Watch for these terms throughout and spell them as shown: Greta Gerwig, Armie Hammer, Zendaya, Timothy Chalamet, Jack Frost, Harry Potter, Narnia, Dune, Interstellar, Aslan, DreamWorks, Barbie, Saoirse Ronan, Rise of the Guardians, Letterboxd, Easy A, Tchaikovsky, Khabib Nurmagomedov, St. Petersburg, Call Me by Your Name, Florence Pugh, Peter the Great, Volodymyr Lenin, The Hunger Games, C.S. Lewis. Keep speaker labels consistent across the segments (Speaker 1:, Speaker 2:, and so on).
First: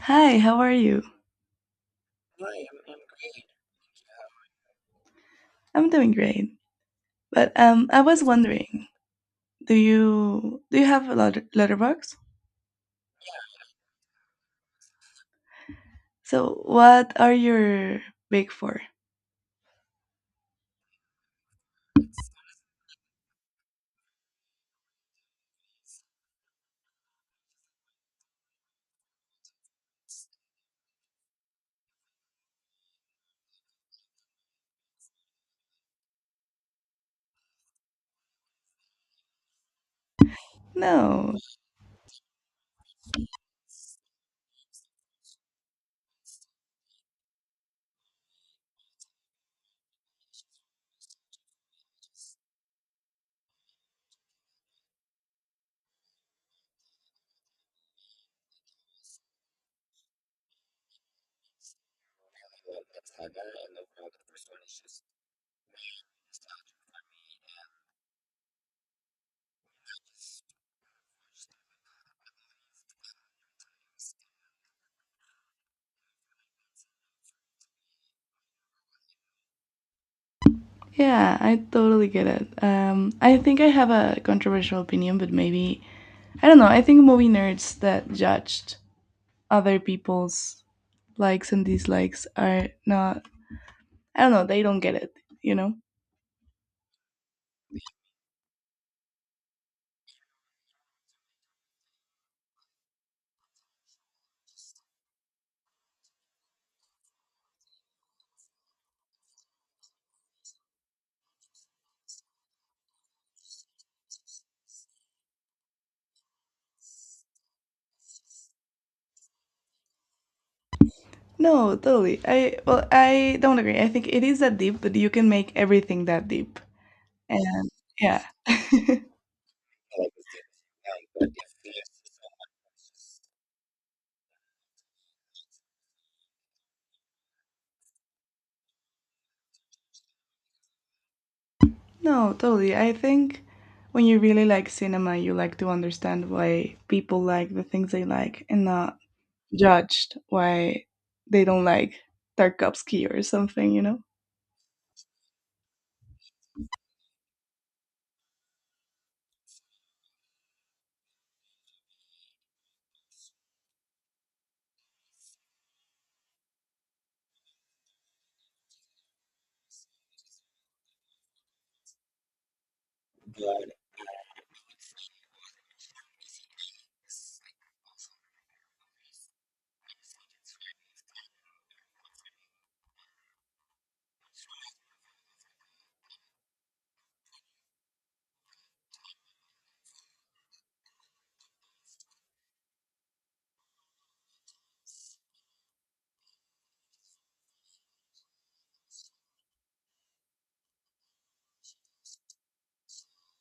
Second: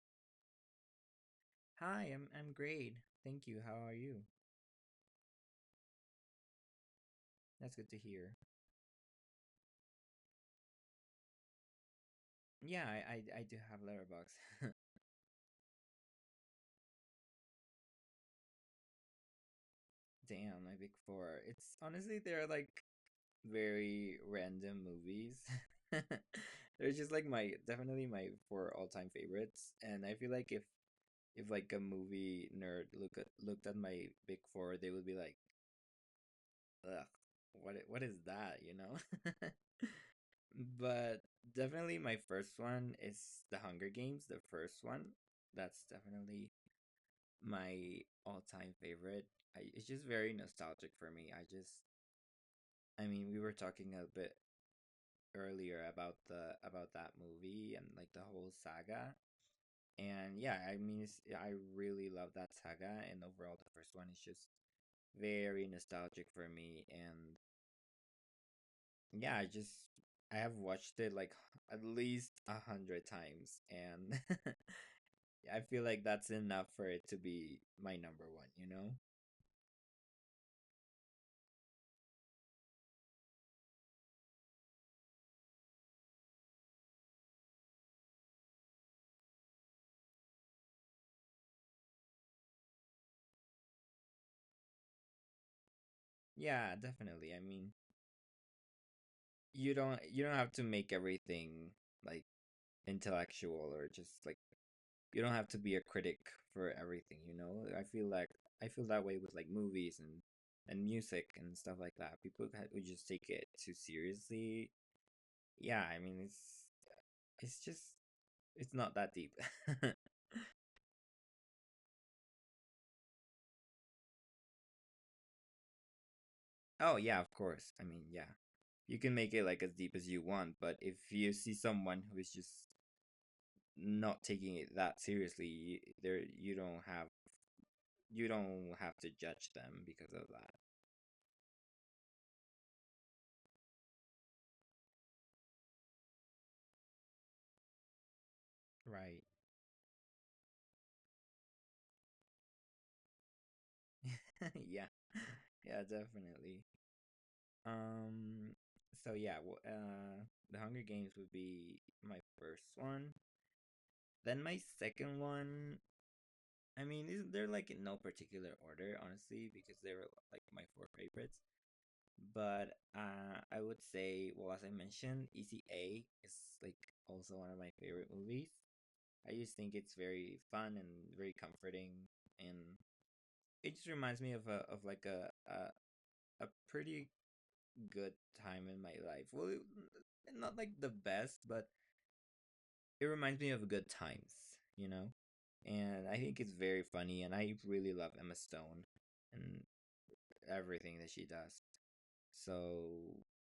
Speaker 1: Hi, how are you?
Speaker 2: Hi, I'm great. Thank you. How are you?
Speaker 1: I'm doing great. But
Speaker 2: That's good to
Speaker 1: I was
Speaker 2: hear.
Speaker 1: wondering, do you have a letterbox?
Speaker 2: Yeah, I do have Letterboxd.
Speaker 1: So what are your big four?
Speaker 2: Damn, my big four. It's honestly, they're like very random movies. They're just like my definitely my four all-time favorites, and I feel like if like a movie nerd looked at my big four, they would be like, "Ugh, what is that?" You know? But
Speaker 1: No.
Speaker 2: definitely my first one is The Hunger Games, the first one. That's definitely my all-time favorite. It's just very nostalgic for me. I mean, we were talking a bit earlier about that movie and like the whole saga. And yeah, I mean, yeah, I really love that saga, and overall the first one is just very nostalgic for me, and yeah, I have watched it like at least 100 times, and I feel like that's enough for it to be my number one, you know?
Speaker 1: Yeah, I totally get it. I think I have a controversial opinion, but maybe I don't know. I think movie nerds that judged other people's likes and dislikes are not. I don't know. They don't get it. You know.
Speaker 2: Yeah, definitely. I mean, you don't have to make everything like intellectual, or just like you don't have to be a critic for everything, you know? I feel that way with like movies and music and stuff like that. People who just take it too seriously. Yeah, I mean, it's just it's not that deep.
Speaker 1: No, totally. I well, I don't agree. I think it is that deep, but you can make everything that deep.
Speaker 2: Oh, yeah, of course. I mean,
Speaker 1: Yeah.
Speaker 2: yeah. You can make it like as deep as you want, but if you see someone who is just not taking it that seriously, you don't have to judge them because of that.
Speaker 1: No, totally. I think when you really like cinema, you like to understand why people like the things they like and not
Speaker 2: Right.
Speaker 1: judged why they don't like Tarkovsky or something, you know?
Speaker 2: Yeah. Yeah, definitely. Um so yeah, well, The Hunger Games would be my first one. Then my second one, I mean, is, they're like in no particular order, honestly, because they were like my four favorites. But I would say, well, as I mentioned, Easy A is like also one of my favorite movies. I just think it's very fun and very comforting, and it just reminds me of a of like a pretty good time in my life. Well, not like the best, but it reminds me of good times, you know. And I think it's very funny, and I really love Emma Stone and everything that she does. So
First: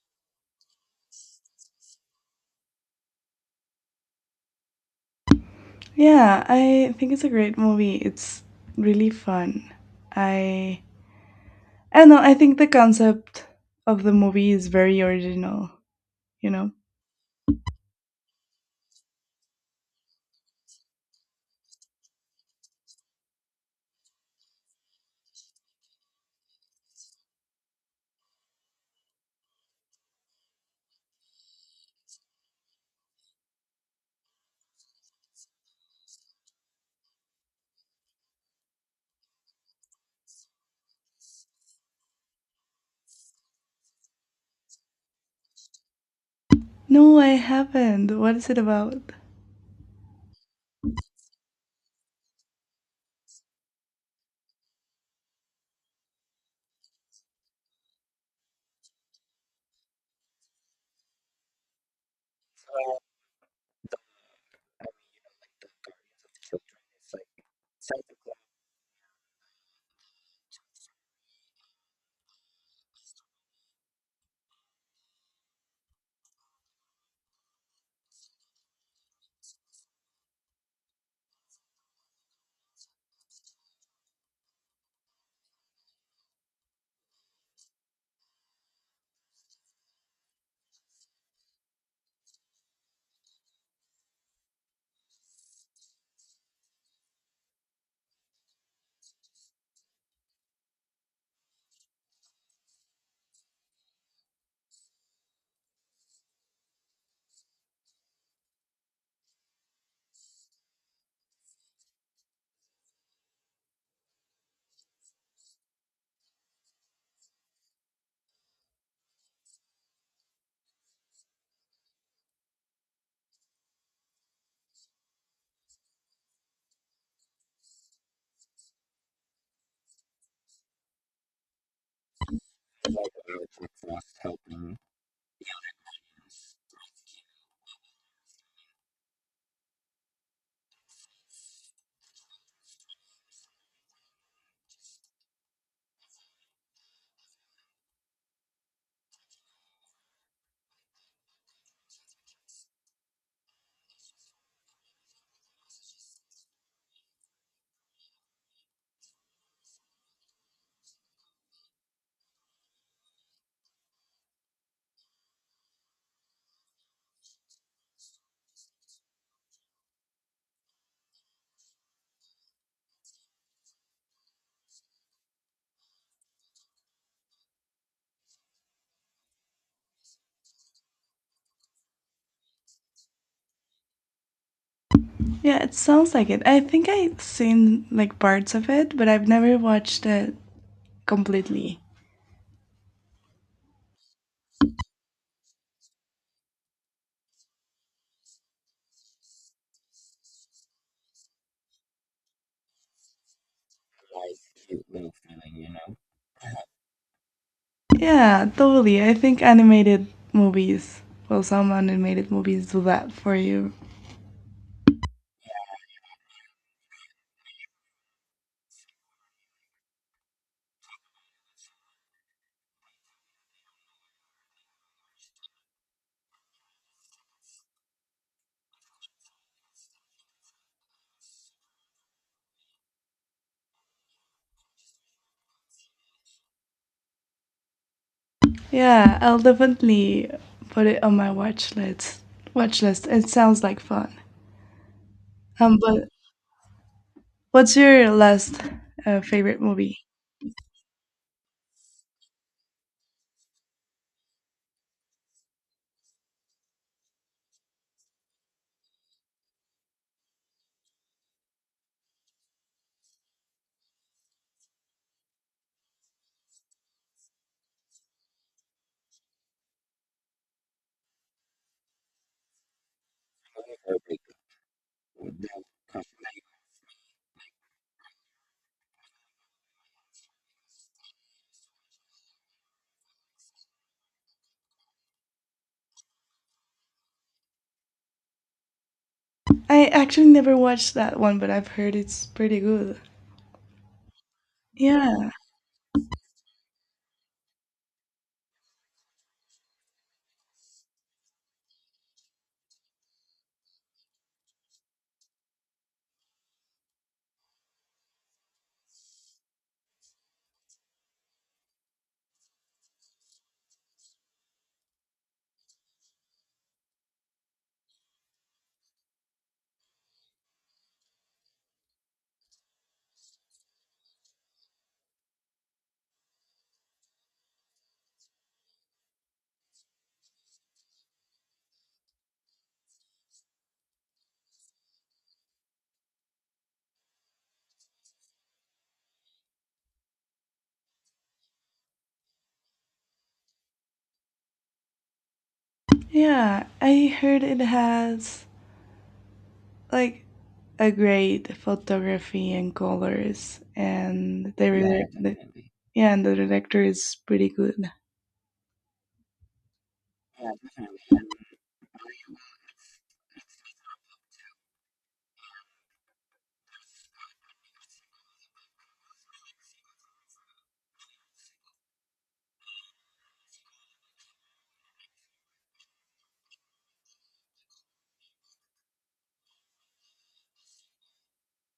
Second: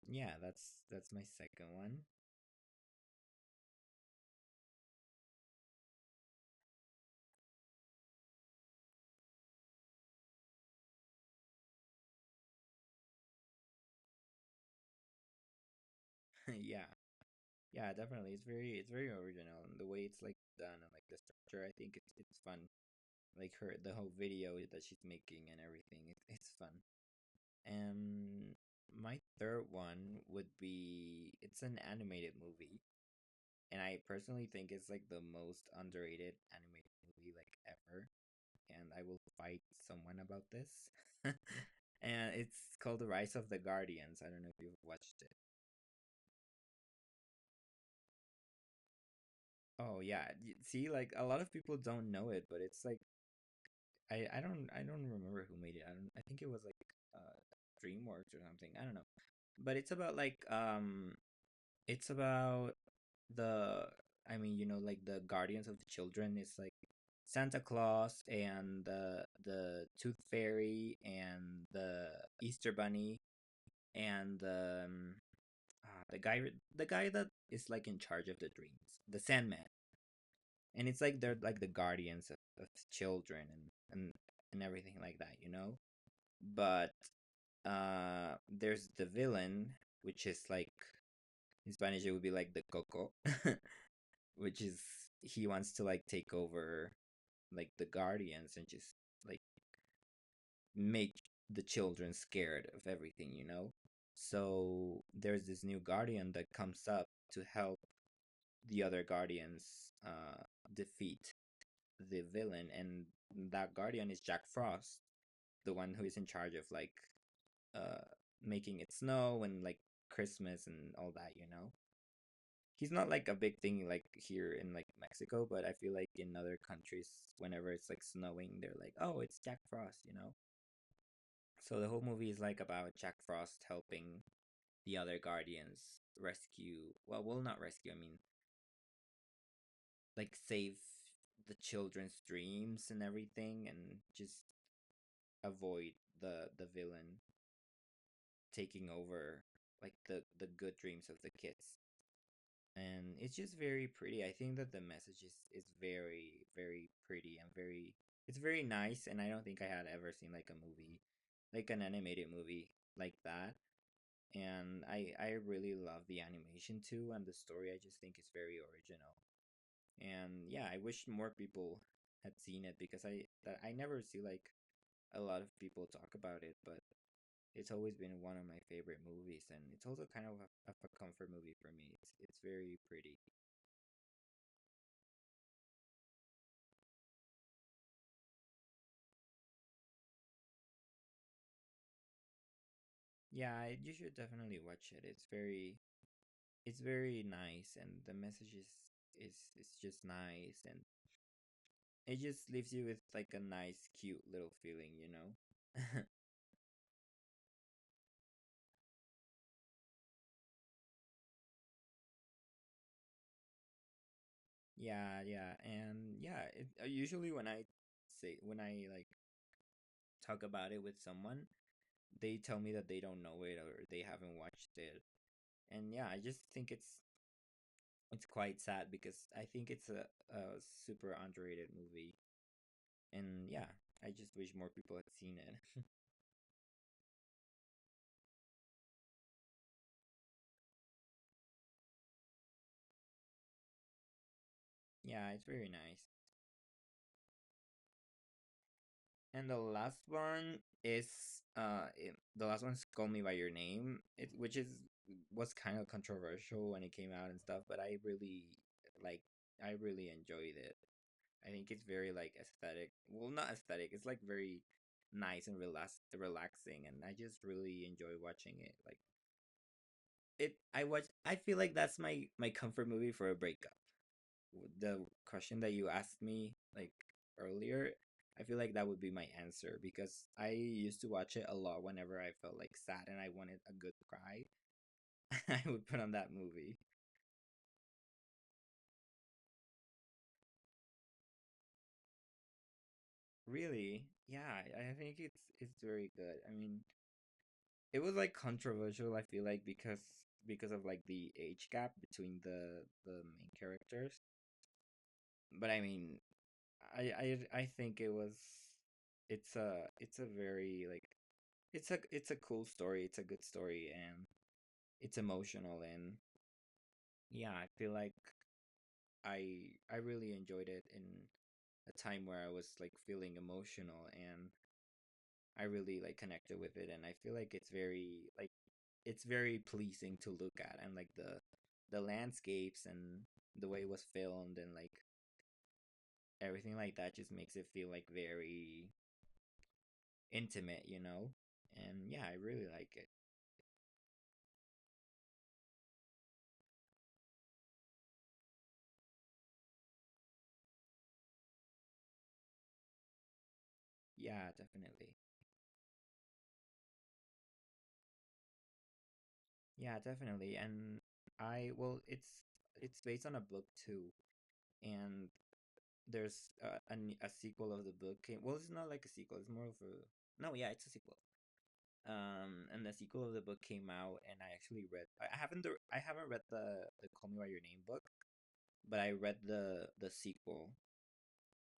Speaker 2: yeah, that's my second one.
Speaker 1: Yeah, I think it's a great movie. It's really fun. I I don't know, I think the concept of the movie is very original, you know?
Speaker 2: Yeah, yeah, definitely, it's very original, and the way it's like done, and like the structure, I think it's fun. Like her, the whole video that she's making and everything, it's fun. um my third one would be, it's an animated movie, and I personally think it's like the most underrated animated movie like ever, and I will fight someone about this. And it's called The Rise of the Guardians. I don't know if you've watched it.
Speaker 1: No, I haven't. What is it about?
Speaker 2: Oh yeah. See, like a lot of people don't know it, but it's like I don't remember who made it. I don't I think it was like uh DreamWorks or something. I don't know. But it's about, like, it's about the I mean, you know, like the guardians of the children. It's like Santa Claus and the Tooth Fairy and the Easter Bunny and uh, the guy the guy that is like in charge of the dreams, the Sandman. And it's like they're like the guardians of children, and everything like that. But there's the villain, which is like in Spanish it would be like the Coco. which is he wants to like take over, like, the guardians, and just like make the children scared of everything. So there's this new guardian that comes up to help the other guardians uh defeat the villain, and that guardian is Jack Frost, the one who is in charge of like uh making it snow and like Christmas and all that. He's not like a big thing like here in like Mexico, but I feel like in other countries, whenever it's like snowing, they're like, "Oh, it's Jack Frost." So the whole movie is like about Jack Frost helping the other guardians rescue. Well, not rescue. I mean, like save the children's dreams and everything, and just avoid the villain taking over, like, the good dreams of the kids. And it's just very pretty. I think that the message is very very pretty, and very it's very nice. And I don't think I had ever seen like an animated movie like that. And I really love the animation too, and the story I just think is very original. And yeah, I wish more people had seen it because I never see like a lot of people talk about it, but it's always been one of my favorite movies, and it's also kind of a comfort movie for me. It's very pretty.
Speaker 1: Yeah, it sounds like it. I think I've seen like parts of it, but I've never watched it completely.
Speaker 2: Yeah, you should definitely watch it. It's very nice, and the message is it's just nice, and it just leaves you with like a nice, cute little feeling.
Speaker 1: Yeah, totally. I think animated movies, well, some animated movies do that for you.
Speaker 2: Yeah, yeah, and yeah. Usually, when I like talk about it with someone, they tell me that they don't know it or they haven't watched it, and yeah, I just think it's quite sad because I think it's a super underrated movie. And yeah, I just wish more people had seen it.
Speaker 1: Yeah, I'll definitely put it on my watch list. It sounds like fun.
Speaker 2: Yeah, it's very nice.
Speaker 1: But what's your last
Speaker 2: And
Speaker 1: favorite movie?
Speaker 2: the last one's Call Me by Your Name, it, which is was kind of controversial when it came out and stuff, but like I really enjoyed it. I think it's very like aesthetic. Well, not aesthetic. It's like very nice and relaxing, and I just really enjoy watching it. Like, it I watch I feel like that's my comfort movie for a breakup, the question that you asked me like earlier. I feel like that would be my answer because I used to watch it a lot whenever I felt like sad and I wanted a good cry. I would put on that movie.
Speaker 1: I actually never watched that one, but I've heard it's pretty good.
Speaker 2: Really? Yeah. I think
Speaker 1: Yeah,
Speaker 2: it's very good. I mean, it was like controversial I feel like because of like the age gap between the main characters. But I mean, I think it's a it's a very like it's a cool story. It's a good story, and it's emotional, and yeah, I feel like I really enjoyed it in a time where I was like feeling emotional, and I really like connected with it, and I feel like it's very pleasing to look at, and like the landscapes and the way it was filmed and like everything like that just makes it feel like very intimate, you know? And yeah, I really like it.
Speaker 1: yeah. I heard it has like a great photography and colors,
Speaker 2: Yeah,
Speaker 1: yeah,
Speaker 2: definitely.
Speaker 1: and the director is pretty good.
Speaker 2: Yeah, definitely. And I well, it's based on a book too, and there's a sequel of the book. Came, well, it's not like a sequel. It's more of a, no. Yeah, it's a sequel. And the sequel of the book came out, and I actually read. I haven't read the Call Me by Your Name book, but I read the sequel,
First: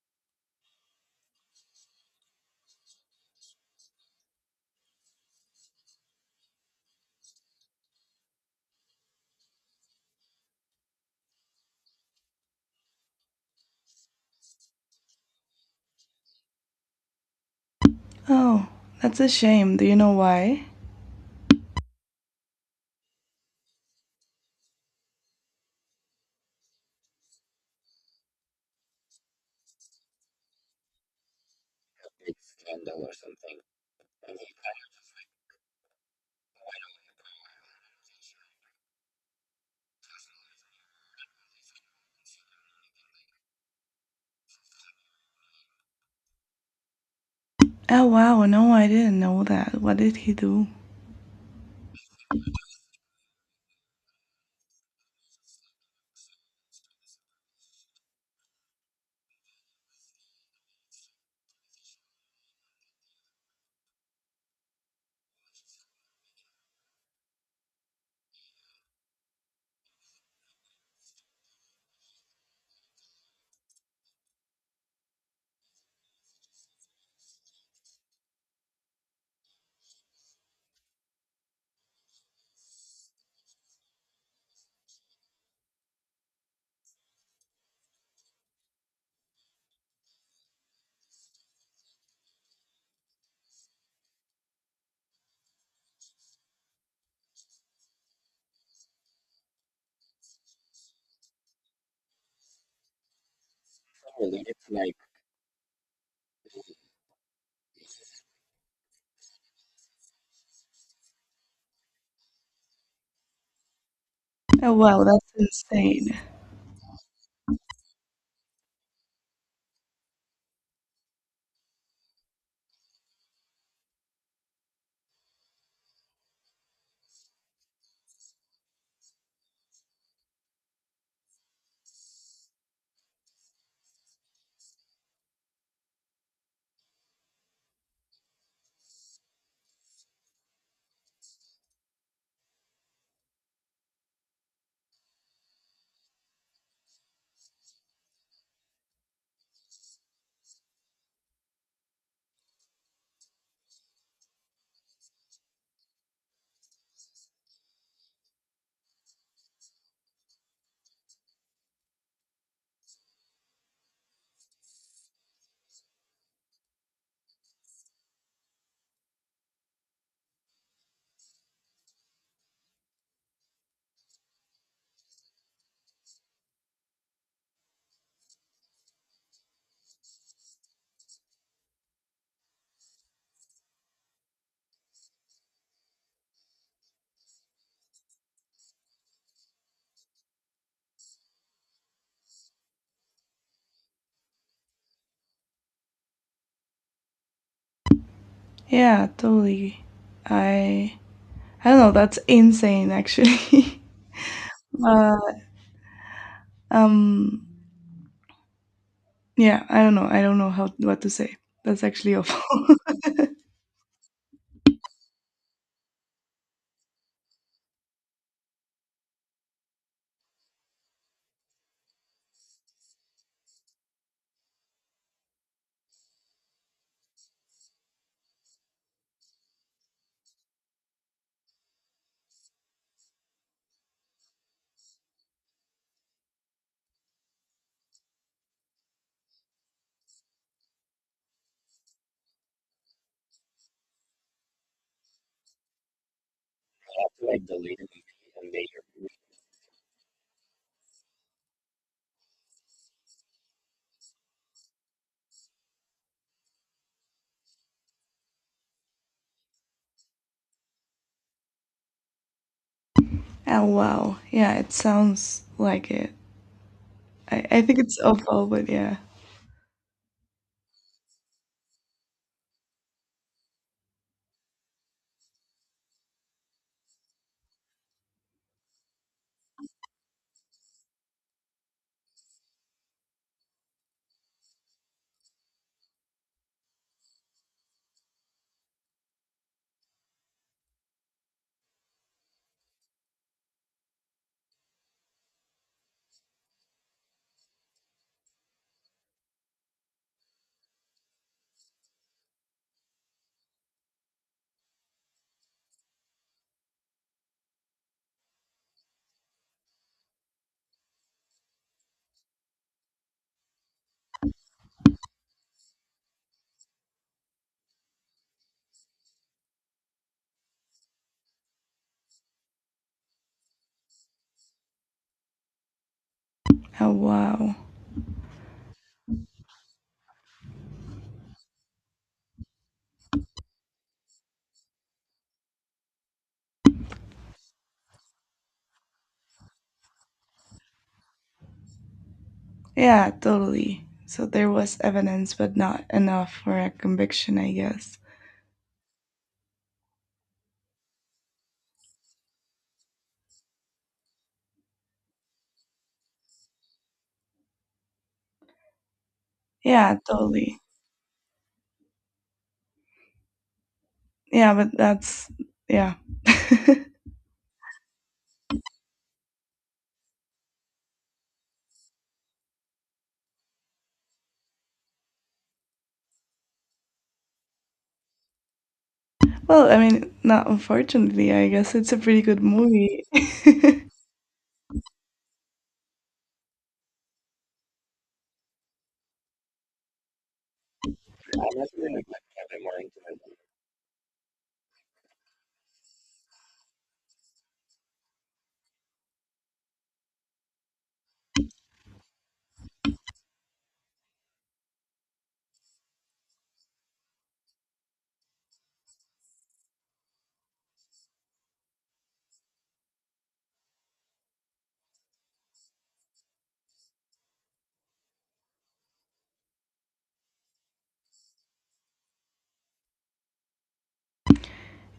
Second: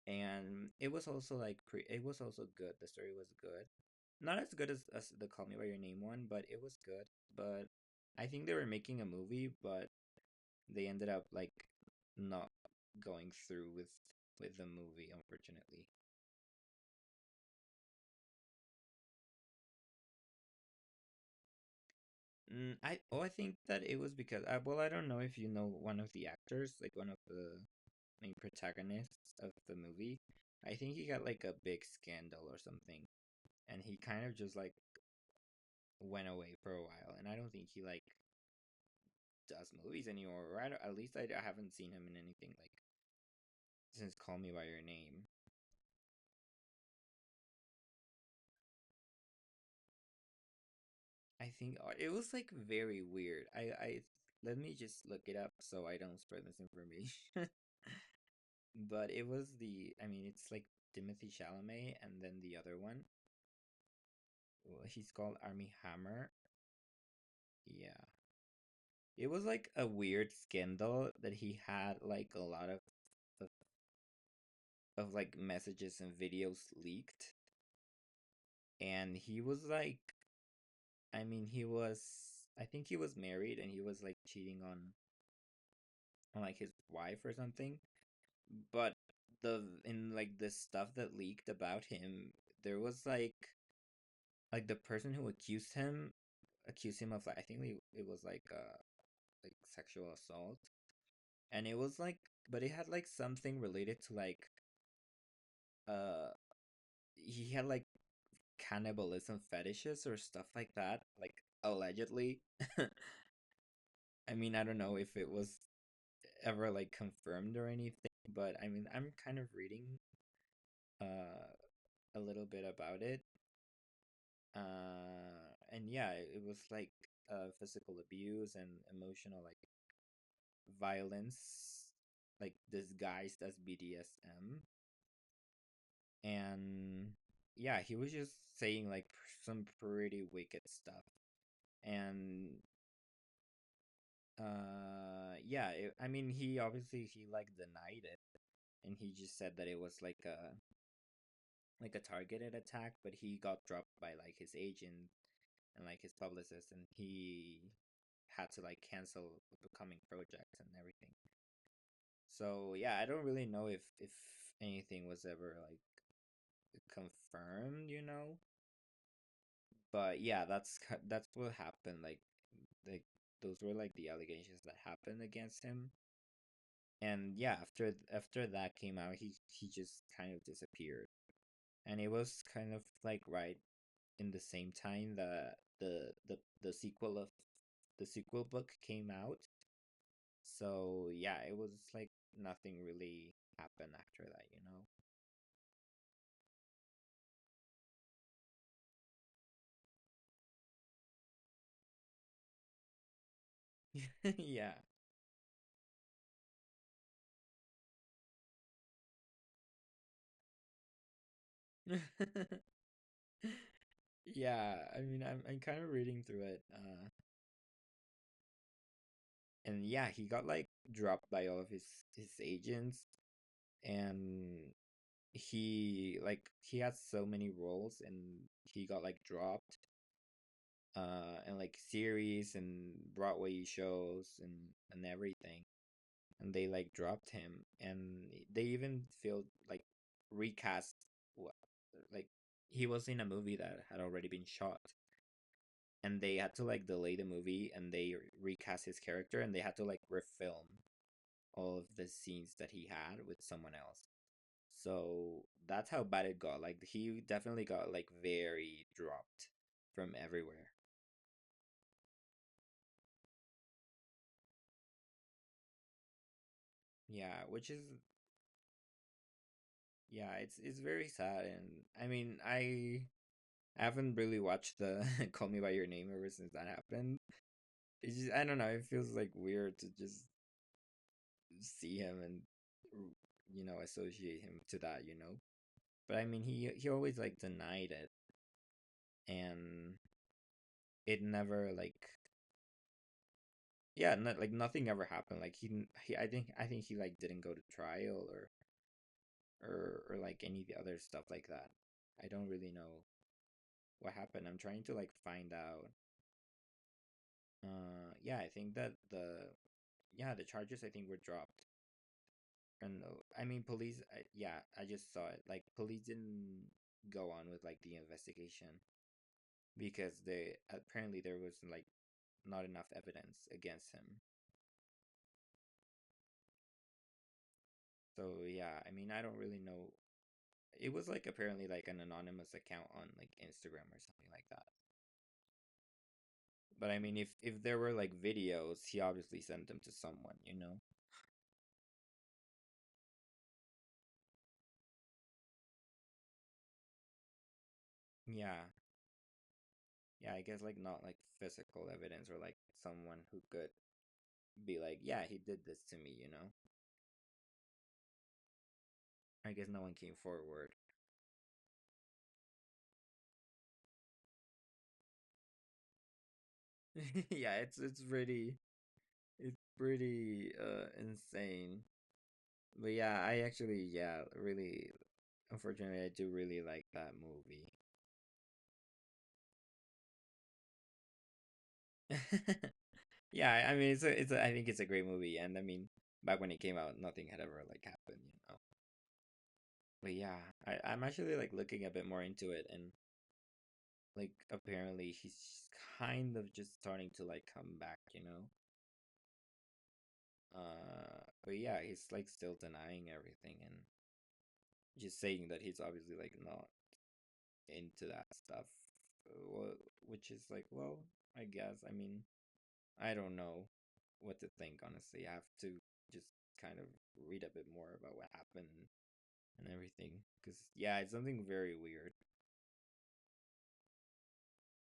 Speaker 2: and it was also good. The story was good, not as good as the Call Me by Your Name one, but it was good. But I think they were making a movie, but they ended up like not going through with the movie, unfortunately.
Speaker 1: Oh, that's a shame. Do you know why?
Speaker 2: I think that it was because well, I don't know if you know one of the actors, like one of the main protagonists of the movie. I think he got like a big scandal or something, and he kind of just like went away for a while, and I don't think he like does movies anymore, or I don't- at least I haven't seen him in anything like since Call Me by Your Name.
Speaker 1: Oh wow, no, I didn't know that. What did he do?
Speaker 2: I think it was like very weird. I let me just look it up so I don't spread misinformation. But it was the I mean, it's like Timothy Chalamet and then the other one. Well, he's called Army Hammer. Yeah. It was like a weird scandal that he had like a lot of, of like messages and videos leaked, and he was like I mean, he was I think he was married and he was like cheating on like his wife or something. But the in like the stuff that leaked about him, there was like the person who accused him of like I think it was like sexual assault. And it was like, but it had like something related to like uh he had like cannibalism fetishes or stuff like that, like allegedly. I mean, I
Speaker 1: Oh
Speaker 2: don't know
Speaker 1: wow,
Speaker 2: if it
Speaker 1: that's
Speaker 2: was
Speaker 1: insane.
Speaker 2: ever like confirmed or anything, but I mean, I'm kind of reading uh a little bit about it. And yeah, it was like physical abuse and emotional like violence, like disguised as BDSM. And yeah, he was just saying like some pretty wicked stuff. And yeah, I mean, he obviously, he like denied it and he just said that it was like a targeted attack, but he got dropped by like his agent and like his publicist, and he had to like cancel the coming projects and everything. So yeah, I don't really know if anything was ever like confirmed. But yeah, that's what happened. Like those were like the allegations that happened against him. And yeah, after that came out, he just kind of disappeared. And it was kind of like right in the same time that the sequel of the sequel book came out. So yeah, it was like nothing really happened after that,
Speaker 1: Yeah, totally. I I don't know. That's insane, actually.
Speaker 2: you
Speaker 1: uh, um, yeah, I don't know. I don't know how what to say. That's actually awful.
Speaker 2: yeah. Yeah, I mean I'm kind of reading through it. And yeah, he got like dropped by all of his agents. And he like he has so many roles and he got like dropped and like series and Broadway shows and everything. And they like dropped him, and they even feel like recast. What like He was in a movie that had already been shot and they had to like delay the movie, and they recast his character and they had to like refilm all of the scenes that he had with someone else. So that's how bad it got. Like he definitely got like very dropped from everywhere,
Speaker 1: Oh wow, yeah, it sounds like it.
Speaker 2: yeah,
Speaker 1: I
Speaker 2: which
Speaker 1: think
Speaker 2: is.
Speaker 1: it's awful, but yeah.
Speaker 2: Yeah, it's very sad, and I mean, I haven't really watched the Call Me by Your Name ever since that happened. It's just I don't know. It feels like weird to just see him and you know associate him to that. But I mean, he always like denied it, and it never like, yeah, not, like nothing ever happened. Like he, didn't- he I think he like didn't go to trial or like any of the other stuff like that. I don't really know what happened. I'm trying to like find out. Yeah, I think that the charges I think were dropped, and I mean police. Yeah, I just saw it. Like police didn't go on with like the investigation because they apparently there was like not enough evidence against him.
Speaker 1: Oh, wow.
Speaker 2: So yeah, I mean I don't really know. It was like apparently like an anonymous account on like Instagram or something like that. But I mean if there were like videos, he obviously sent them to someone, you know.
Speaker 1: Yeah, totally. So there was evidence, but not enough for a conviction, I guess.
Speaker 2: Yeah, yeah, I guess like not like physical evidence or like someone who could be like, yeah, he did this to me, you know? I guess no one
Speaker 1: Yeah,
Speaker 2: came
Speaker 1: totally.
Speaker 2: forward.
Speaker 1: Yeah, but that's, yeah.
Speaker 2: Yeah, it's pretty, it's pretty insane. But yeah, I actually, yeah, really unfortunately I do really like that movie.
Speaker 1: Well, I mean, not unfortunately, I guess it's a pretty good movie.
Speaker 2: Yeah, I mean I think it's a great movie, and I mean back when it came out nothing had ever like happened, you know. But yeah, I'm actually like looking a bit more into it, and like apparently she's kind of just starting to like come back, you know. uh but yeah, he's like still denying everything and just saying that he's obviously like not into that stuff. Which is like, well, I guess, I mean, I don't know what to think honestly. I have to just kind of read a bit more about what happened and everything, because yeah, it's something very weird.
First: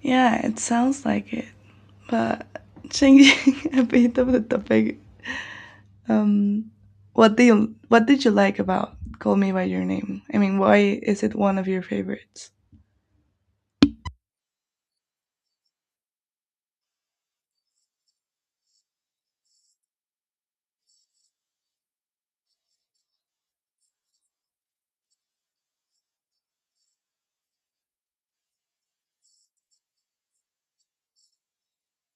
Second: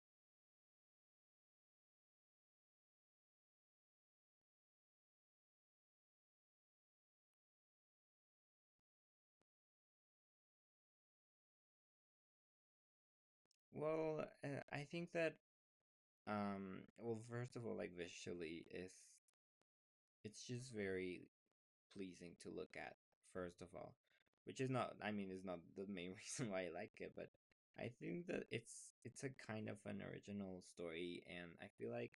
Speaker 1: Yeah, it sounds like it. But changing a bit of the topic, um, what did you like about Call Me by Your Name? I mean, why is it one of your favorites?
Speaker 2: Well, I think that, well, first of all, like visually, is it's just very pleasing to look at, first of all, which is not, I mean, is not the main reason why I like it, but I think that it's a kind of an original story, and I feel like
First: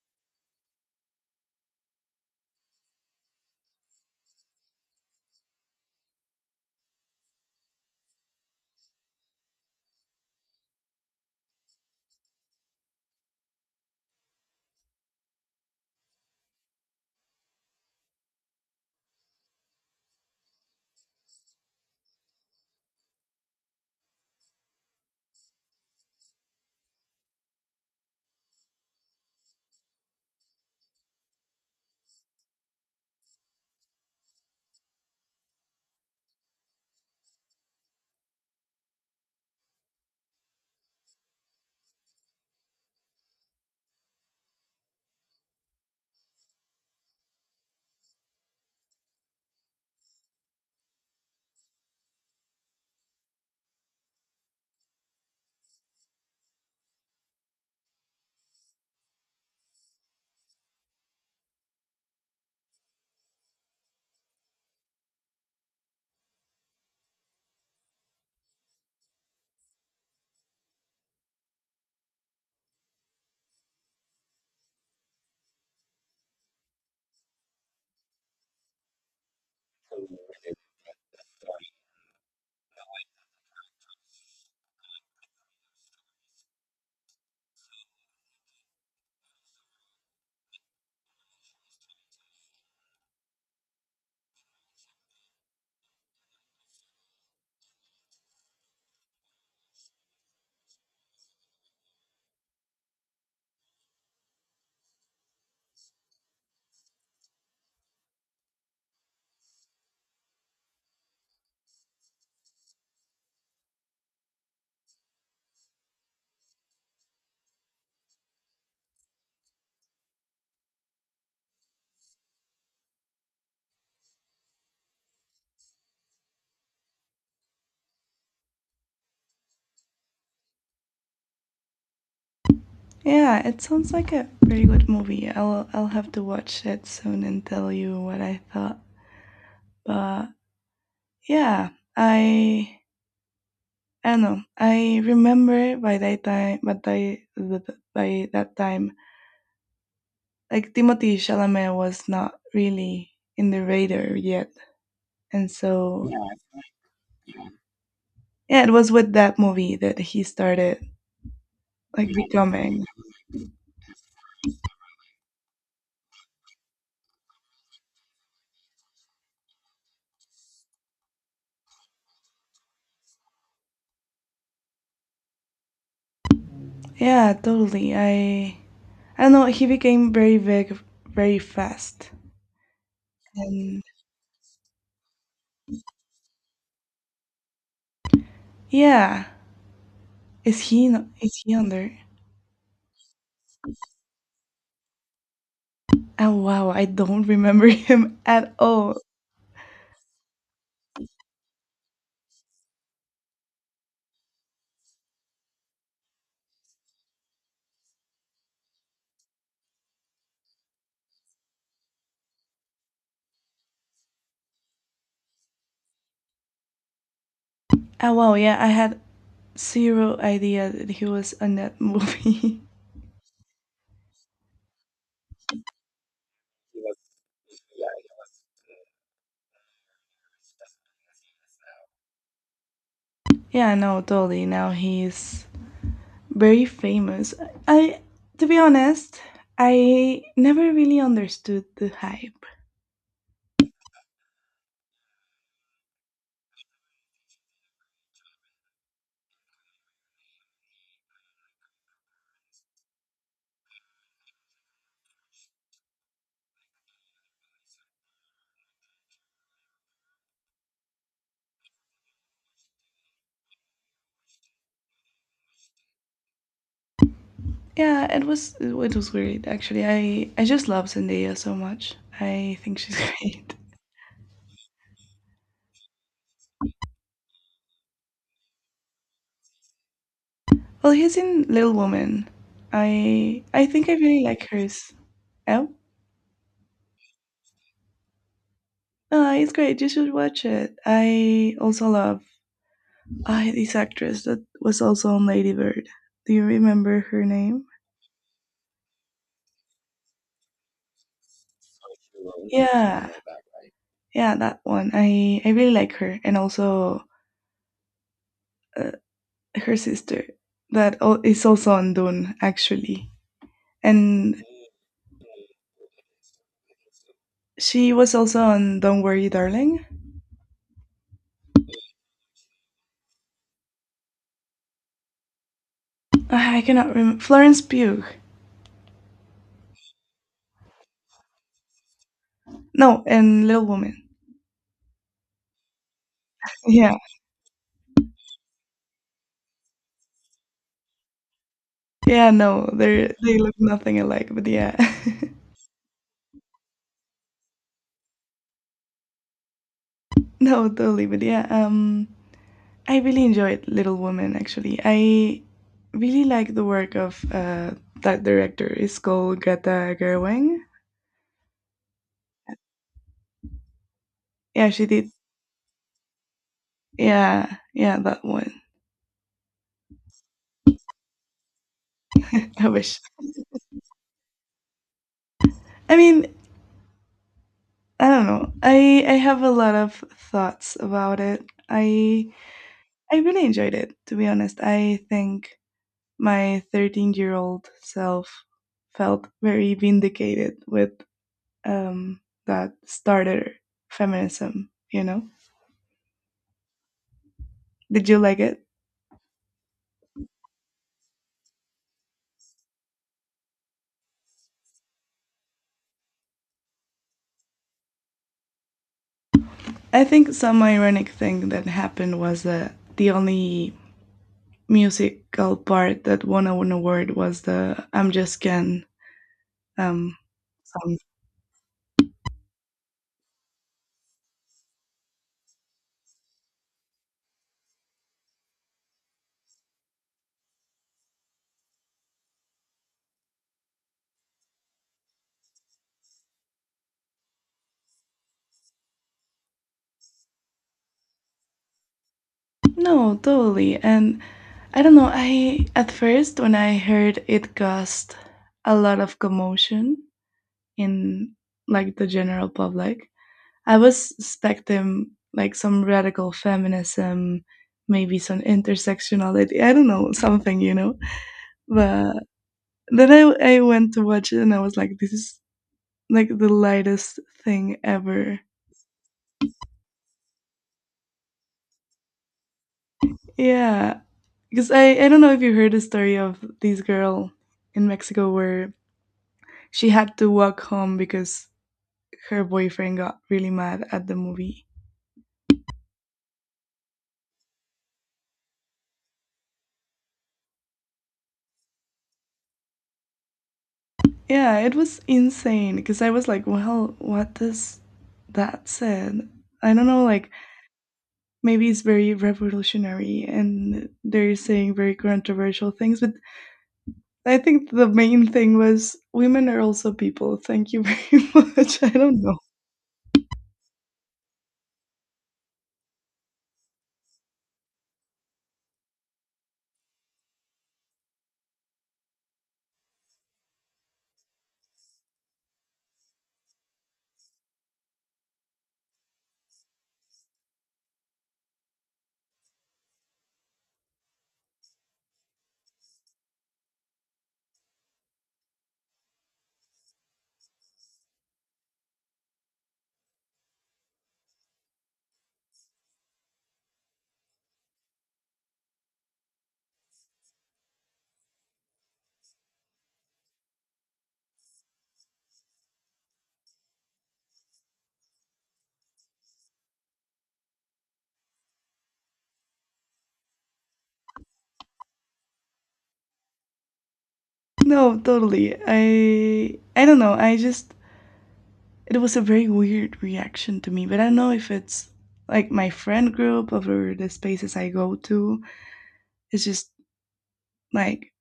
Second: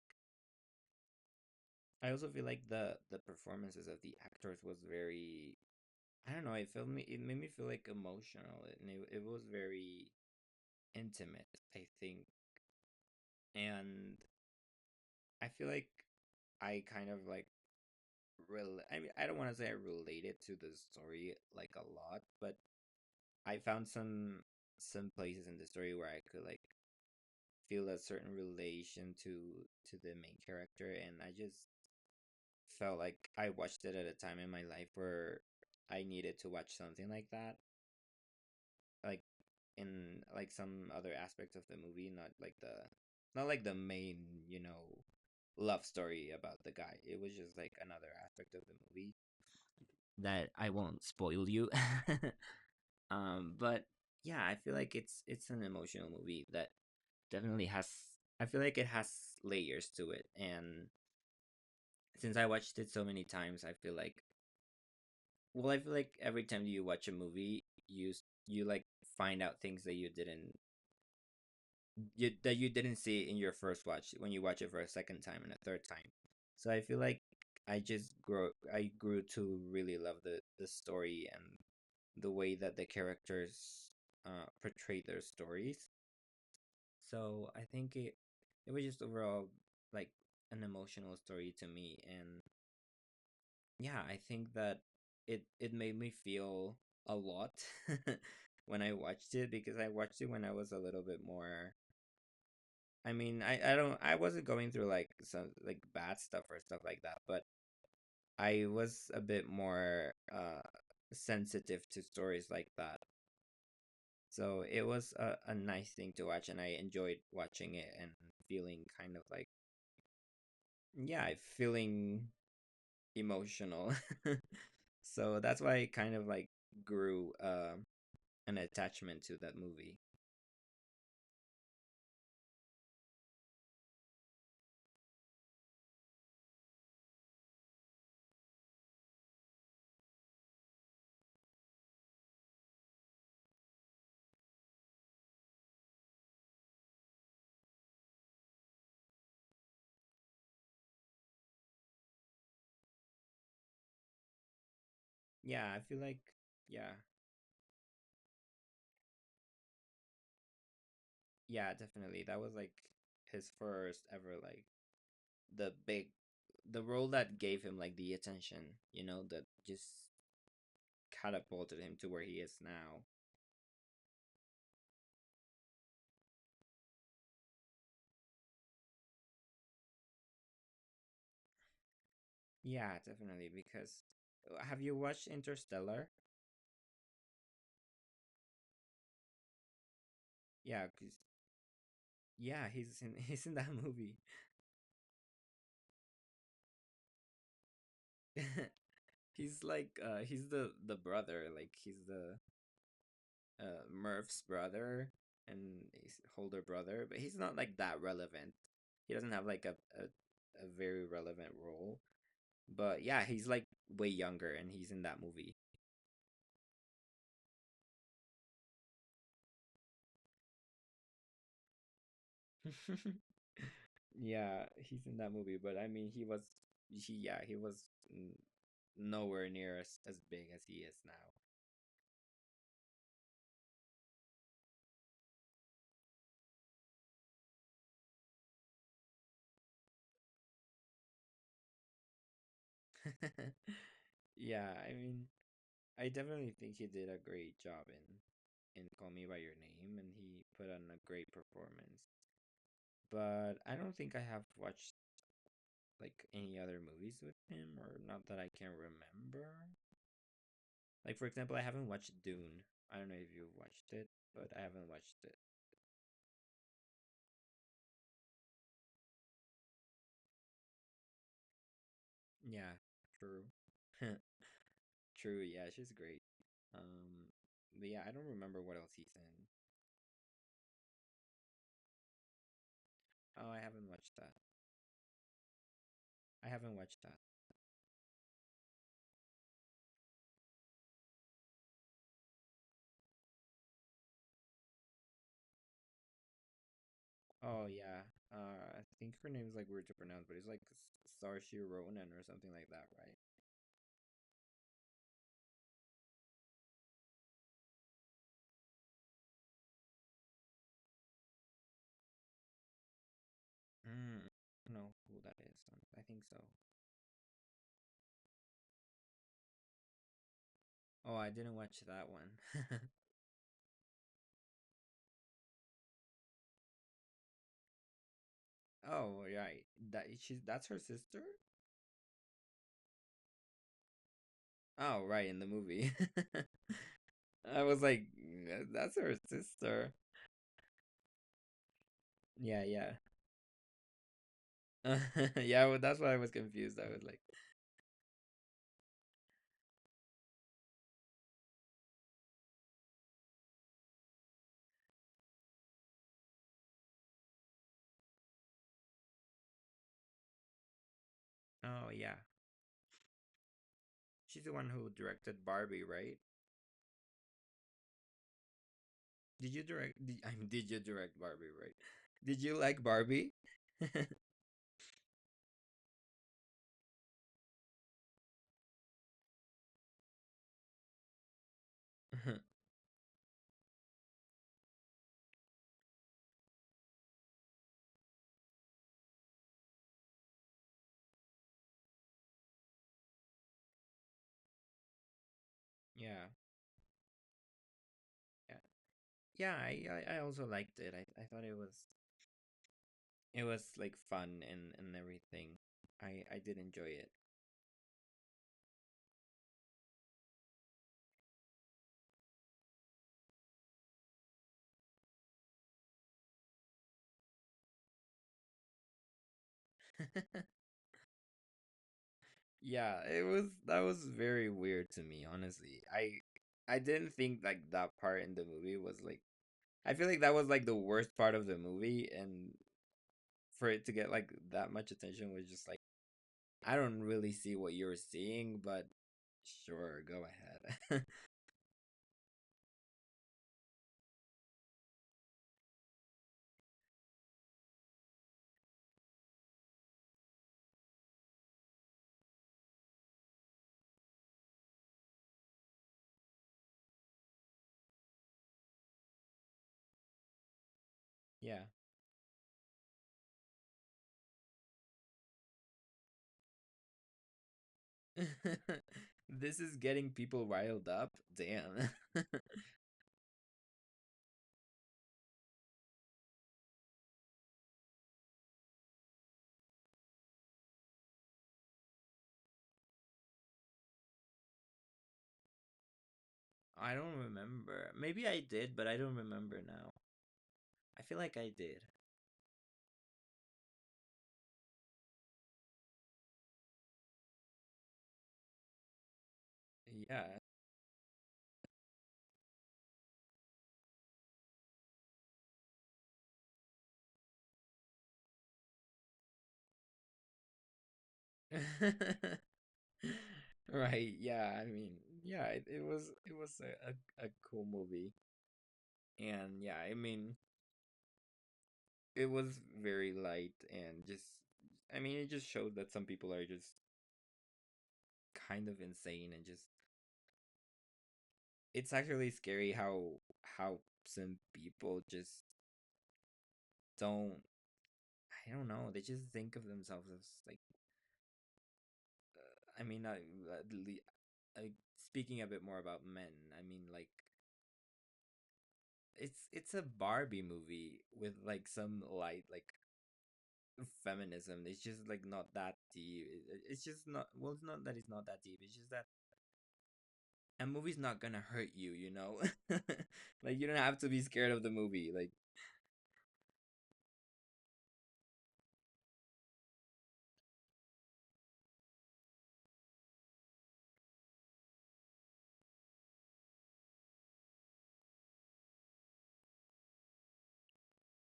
Speaker 2: I also feel like the performances of the actors was very, I don't know, it felt me, it made me feel like emotional, and it was very intimate, I think, and I feel like I kind of like. I mean, I don't want to say I related to the story like a lot, but I found some places in the story where I could like feel a certain relation to the main character, and I just felt like I watched it at a time in my life where I needed to watch something like that, like in like some other aspect of the movie, not like the main, you know, love story about the guy. It was just like another aspect of the movie that I won't spoil you. But yeah, I feel like it's an emotional movie that definitely has, I feel like it has layers to it, and since I watched it so many times I feel like, well, I feel like every time you watch a movie you, you like find out things that you didn't, that you didn't see in your first watch when you watch it for a second time and a third time. So I feel like I just grow I grew to really love the story and the way that the characters portray their stories. So I think it was just overall like an emotional story to me, and yeah, I think that it made me feel a lot when I watched it, because I watched it when I was a little bit more, I mean, I don't, I wasn't going through like some like bad stuff or stuff like that, but I was a bit more sensitive to stories like that. So it was a nice thing to watch and I enjoyed watching it and feeling kind of like, yeah, I'm feeling emotional. So that's why I kind of like grew an attachment to that movie.
Speaker 1: Yeah, it sounds like a pretty good movie. I'll have to watch it soon and tell you what I thought. But yeah, I I don't know. I remember by that time, but by that time, like Timothy Chalamet was not really in the radar yet, and
Speaker 2: Yeah, I feel
Speaker 1: so
Speaker 2: like, yeah,
Speaker 1: yeah, it was with that movie that he started
Speaker 2: yeah,
Speaker 1: like
Speaker 2: definitely. That was like
Speaker 1: becoming.
Speaker 2: his first ever like the big, the role that gave him like the attention, you know, that just catapulted him to where he is now.
Speaker 1: Yeah, totally. I don't know. He became very big very fast,
Speaker 2: Yeah, definitely,
Speaker 1: and
Speaker 2: because have you watched Interstellar?
Speaker 1: yeah. Is he
Speaker 2: Yeah,
Speaker 1: no- Is he under?
Speaker 2: yeah, he's in he's in that movie.
Speaker 1: Oh wow, I don't remember him at all.
Speaker 2: He's like he's the brother, like he's the Murph's brother and his older brother, but he's not like that relevant. He doesn't have like a, a very relevant role. But yeah, he's like way younger and he's in that movie.
Speaker 1: Oh wow, yeah, I had zero idea that he was on that movie.
Speaker 2: Yeah, he's in that movie, but I mean he was, he yeah, he was mm, nowhere near as big as he is
Speaker 1: Yeah, no, totally. Now he's very famous. I, to be honest, I never really understood the hype.
Speaker 2: now. Yeah, I mean I definitely think he did a great job in Call Me by Your Name, and he put on a great performance. But I don't think I have watched like any other movies with him, or not that I can remember. Like for example, I haven't watched Dune. I don't know if you have watched it, but I haven't watched it.
Speaker 1: Yeah, it was weird actually. I just love Zendaya so much. I
Speaker 2: Yeah,
Speaker 1: think she's
Speaker 2: true,
Speaker 1: great.
Speaker 2: true. Yeah, she's great. Um, but yeah, I don't remember what else he's in.
Speaker 1: Well, he's in Little Woman. I
Speaker 2: Oh, I
Speaker 1: I
Speaker 2: haven't
Speaker 1: think I
Speaker 2: watched
Speaker 1: really
Speaker 2: that.
Speaker 1: like hers. Oh?
Speaker 2: I haven't watched that.
Speaker 1: It's great. You should watch it. I also love this actress that was also on Lady Bird. Do you remember her name?
Speaker 2: Oh yeah. I think her name is like weird to pronounce, but it's like Saoirse Ronan or something like that,
Speaker 1: Yeah,
Speaker 2: right?
Speaker 1: yeah, that one. I really like her, and also uh, her sister that is also on Dune actually,
Speaker 2: Mm.
Speaker 1: and
Speaker 2: I don't know who that is. I think so.
Speaker 1: she was also on Don't Worry, Darling.
Speaker 2: Oh, I didn't watch that one.
Speaker 1: Ah, I cannot remember Florence Pugh.
Speaker 2: Oh, right. That she's, that's her sister?
Speaker 1: No, and Little Woman.
Speaker 2: Oh, right, in the movie.
Speaker 1: Yeah,
Speaker 2: I was like, "Yeah, that's her sister.
Speaker 1: yeah.
Speaker 2: Yeah,
Speaker 1: No,
Speaker 2: yeah.
Speaker 1: they look nothing alike, but yeah.
Speaker 2: Yeah, well, that's why I was confused. I was like,
Speaker 1: No, totally. But yeah, I really enjoyed Little Women. Actually, I really like the work of that director. It's called Greta Gerwig.
Speaker 2: oh yeah. She's the
Speaker 1: Yeah,
Speaker 2: one
Speaker 1: she
Speaker 2: who
Speaker 1: did.
Speaker 2: directed Barbie, right?
Speaker 1: Yeah, yeah, that one.
Speaker 2: Did you direct, did, I mean, did you direct Barbie, right? Did you
Speaker 1: I
Speaker 2: like
Speaker 1: wish.
Speaker 2: Barbie?
Speaker 1: I mean, I don't know. I have a lot of thoughts about it. I
Speaker 2: Mhm.
Speaker 1: I really enjoyed it. To be honest, I think my 13-year-old self felt very vindicated with um, that started feminism, you know?
Speaker 2: Yeah,
Speaker 1: Did you like
Speaker 2: yeah,
Speaker 1: it?
Speaker 2: yeah. I also liked it. I thought it was, it was like fun and everything. I did enjoy it.
Speaker 1: I think some ironic thing that happened was that the only musical part that won an award was the I'm Just Ken um, song.
Speaker 2: Yeah, it was, that was very weird to me, honestly. I didn't think like that part in the movie was like, I feel like that was like the worst part of the movie and for it to get like that much attention was just like, I don't really see what you're seeing, but sure, go ahead.
Speaker 1: No, totally. And I don't know, I at first when I heard it caused a lot of commotion in like the general public. I was expecting like some radical feminism, maybe some intersectionality. I don't know, something, you know.
Speaker 2: Yeah.
Speaker 1: But then I went to watch it and I was like, this is like the lightest thing ever.
Speaker 2: This is getting people riled up. Damn.
Speaker 1: Yeah. Because I don't know if you heard the story of this girl in Mexico where she had to walk home because her boyfriend got really mad at the movie.
Speaker 2: I don't remember. Maybe I did, but I don't remember now. I feel like I did.
Speaker 1: Yeah, it was insane because I was like, well, what does that said? I don't know, like
Speaker 2: Yeah.
Speaker 1: maybe it's very revolutionary and they're saying very controversial things, but I think the main thing was women are also people. Thank you very much. I don't know.
Speaker 2: Right. Yeah. I mean, yeah, it was, it was a cool movie. And yeah, I mean, it was very light, and just, I mean, it just showed that some people are just kind of insane, and just, it's actually scary how how some people just don't, I don't know. They just think of themselves as like. I mean, not like speaking a bit more about men. I mean, like it's a Barbie movie with like some light like feminism. It's just like not that deep. It's just not. Well, it's not that deep. It's just that a movie's not gonna hurt you. You know, like you don't have to be scared of the movie. Like
Speaker 1: No, totally. I don't know, I just it was a very weird reaction to me, but I don't know if it's like my friend group or the spaces I go to. It's just like,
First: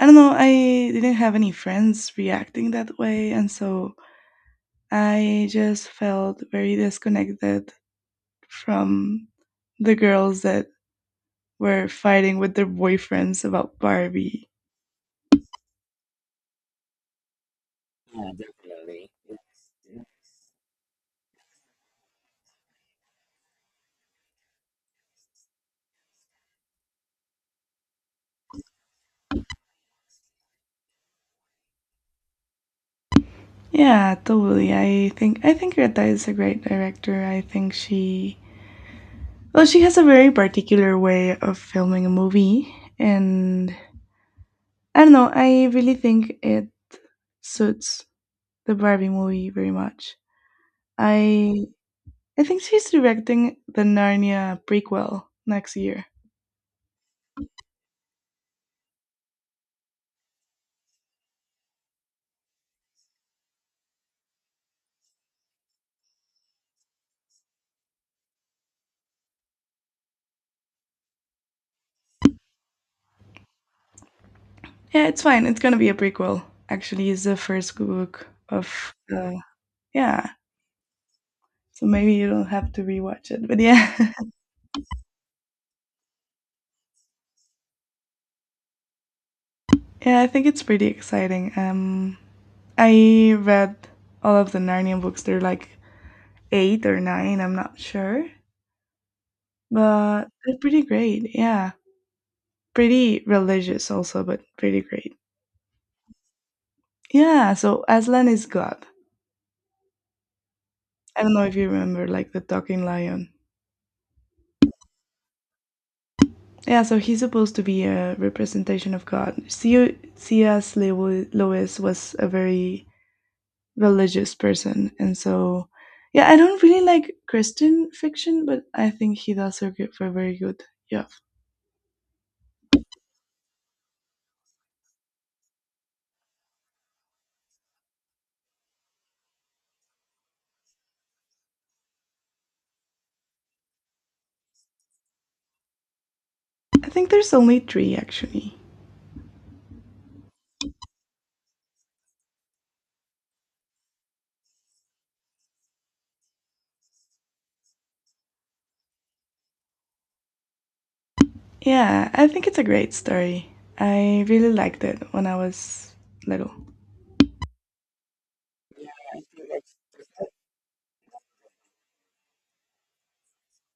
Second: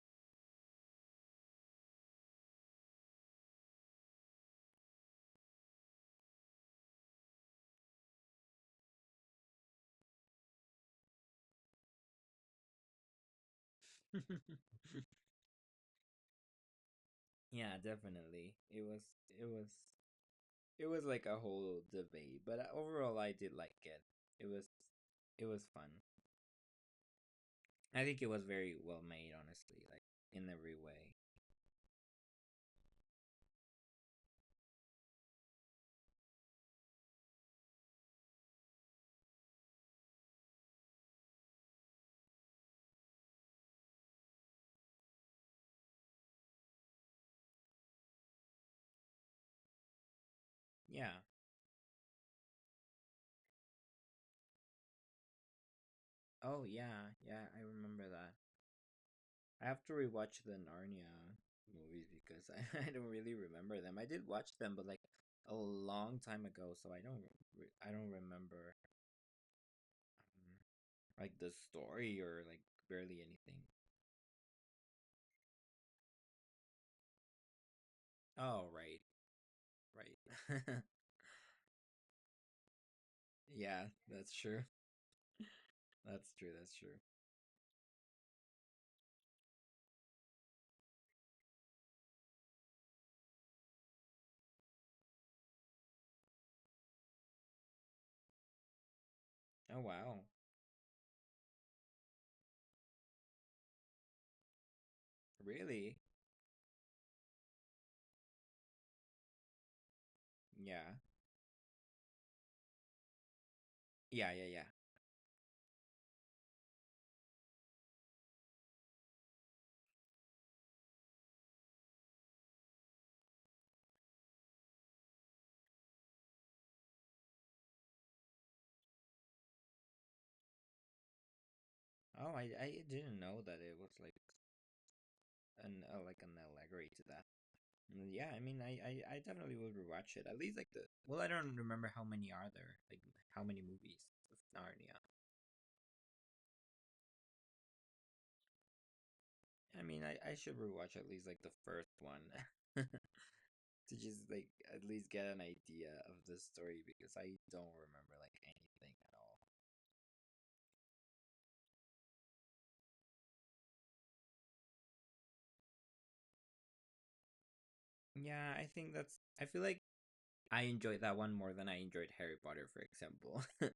Speaker 1: I don't know, I didn't have any friends reacting that way, and so I just felt very disconnected from the girls that were fighting with their boyfriends about Barbie.
Speaker 2: yeah, definitely. It was. It was. It was like a whole debate, but overall, I did like it. It was, it was fun. I think it was very well made, honestly, like in every way.
Speaker 1: Yeah, totally. I think Greta is a great director. I think she well, she has a very particular way of filming a movie, and I don't know, I really think it suits the Barbie movie very much.
Speaker 2: Yeah.
Speaker 1: I I think she's directing the Narnia prequel next year.
Speaker 2: Oh yeah, yeah. I remember that. I have to rewatch the Narnia movies because I don't really remember them. I did watch them, but like a long time ago, so I don't I don't remember um, like the story or like barely anything.
Speaker 1: Yeah, it's fine. It's gonna be a prequel. Actually, it's the first book
Speaker 2: Oh
Speaker 1: of
Speaker 2: right,
Speaker 1: the. Yeah.
Speaker 2: right.
Speaker 1: So maybe you don't have to rewatch it. But
Speaker 2: Yeah,
Speaker 1: yeah.
Speaker 2: that's true. That's true. That's true.
Speaker 1: Yeah, I think it's pretty exciting. I read all of the Narnia books. They're like 8 or 9, I'm not sure.
Speaker 2: Oh wow.
Speaker 1: But they're pretty great. Yeah. Pretty religious also, but pretty great.
Speaker 2: Really?
Speaker 1: Yeah, so Aslan is God.
Speaker 2: Yeah.
Speaker 1: I don't know if you remember like the talking lion.
Speaker 2: Yeah, yeah, yeah.
Speaker 1: Yeah, so he's supposed to be a representation of God. Sia Lewis was a very religious person, and so yeah, I don't really like Christian fiction, but I think hidasugir were very good. Yeah,
Speaker 2: Oh, I didn't know that it was like an allegory to that. Mm. Yeah, I mean, I definitely would rewatch it. At least like the, well, I don't remember how many are there, like how many movies of Narnia.
Speaker 1: I think there's only three actually.
Speaker 2: I mean, I should rewatch at least like the first one to just like at least get an idea of the story because I don't remember like anything at all.
Speaker 1: Yeah, I think it's a great story. I really liked it when I was little.
Speaker 2: Yeah, I think that's, I feel like I enjoyed that one more than I enjoyed Harry Potter, for example,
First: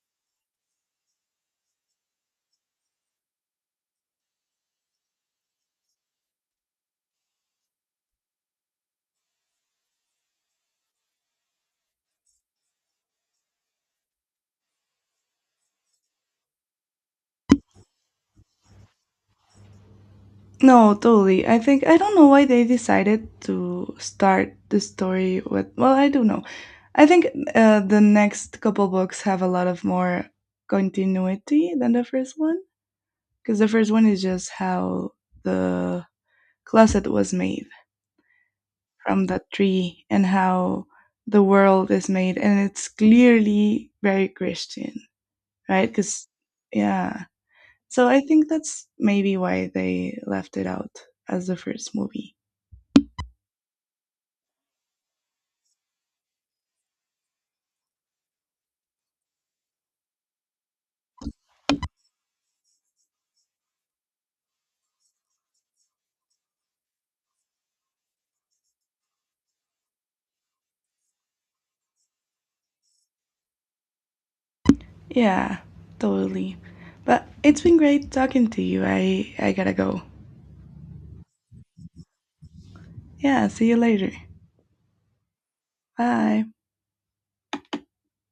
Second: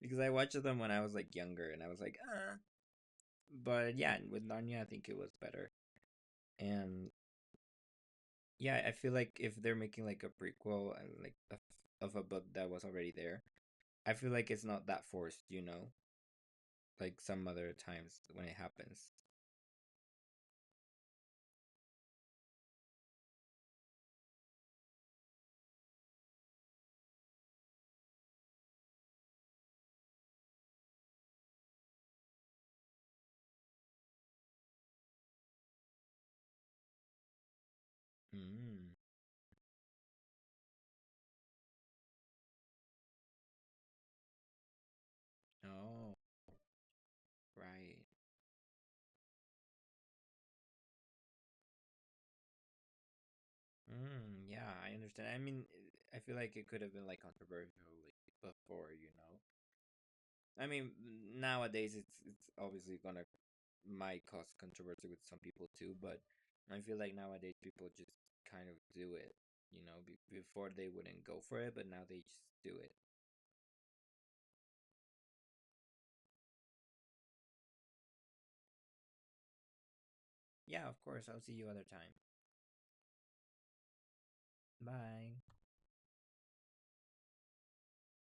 Speaker 2: because I watched them when I was like younger, and I was like, ah. But yeah, with Narnia, I think it was better, and yeah, I feel like if they're making like a prequel and like of a book that was already there, I feel like it's not that forced, you know, like some other times when it happens.
Speaker 1: No, totally. I think I don't know why they decided to start the story with, well, I do know. I think the next couple books have a lot of more continuity than the first one, because the first one is just how the closet was made
Speaker 2: Mm.
Speaker 1: from that tree and how the world is made, and it's clearly very Christian, right?
Speaker 2: Oh,
Speaker 1: Because yeah,
Speaker 2: right.
Speaker 1: so I think that's maybe why they left it out as the first movie.
Speaker 2: Mm, yeah, I understand. I mean, I feel like it could have been like controversial like before, you know, I mean, nowadays it's obviously gonna might cause controversy with some people too, but I feel like nowadays people just kind of do it. You know, before they wouldn't go for it, but now they just do it.
Speaker 1: Yeah, totally. But it's been great talking to you. I gotta go.
Speaker 2: Yeah, of course. I'll see you other time.
Speaker 1: Yeah, see you later.
Speaker 2: Bye.
Speaker 1: Bye.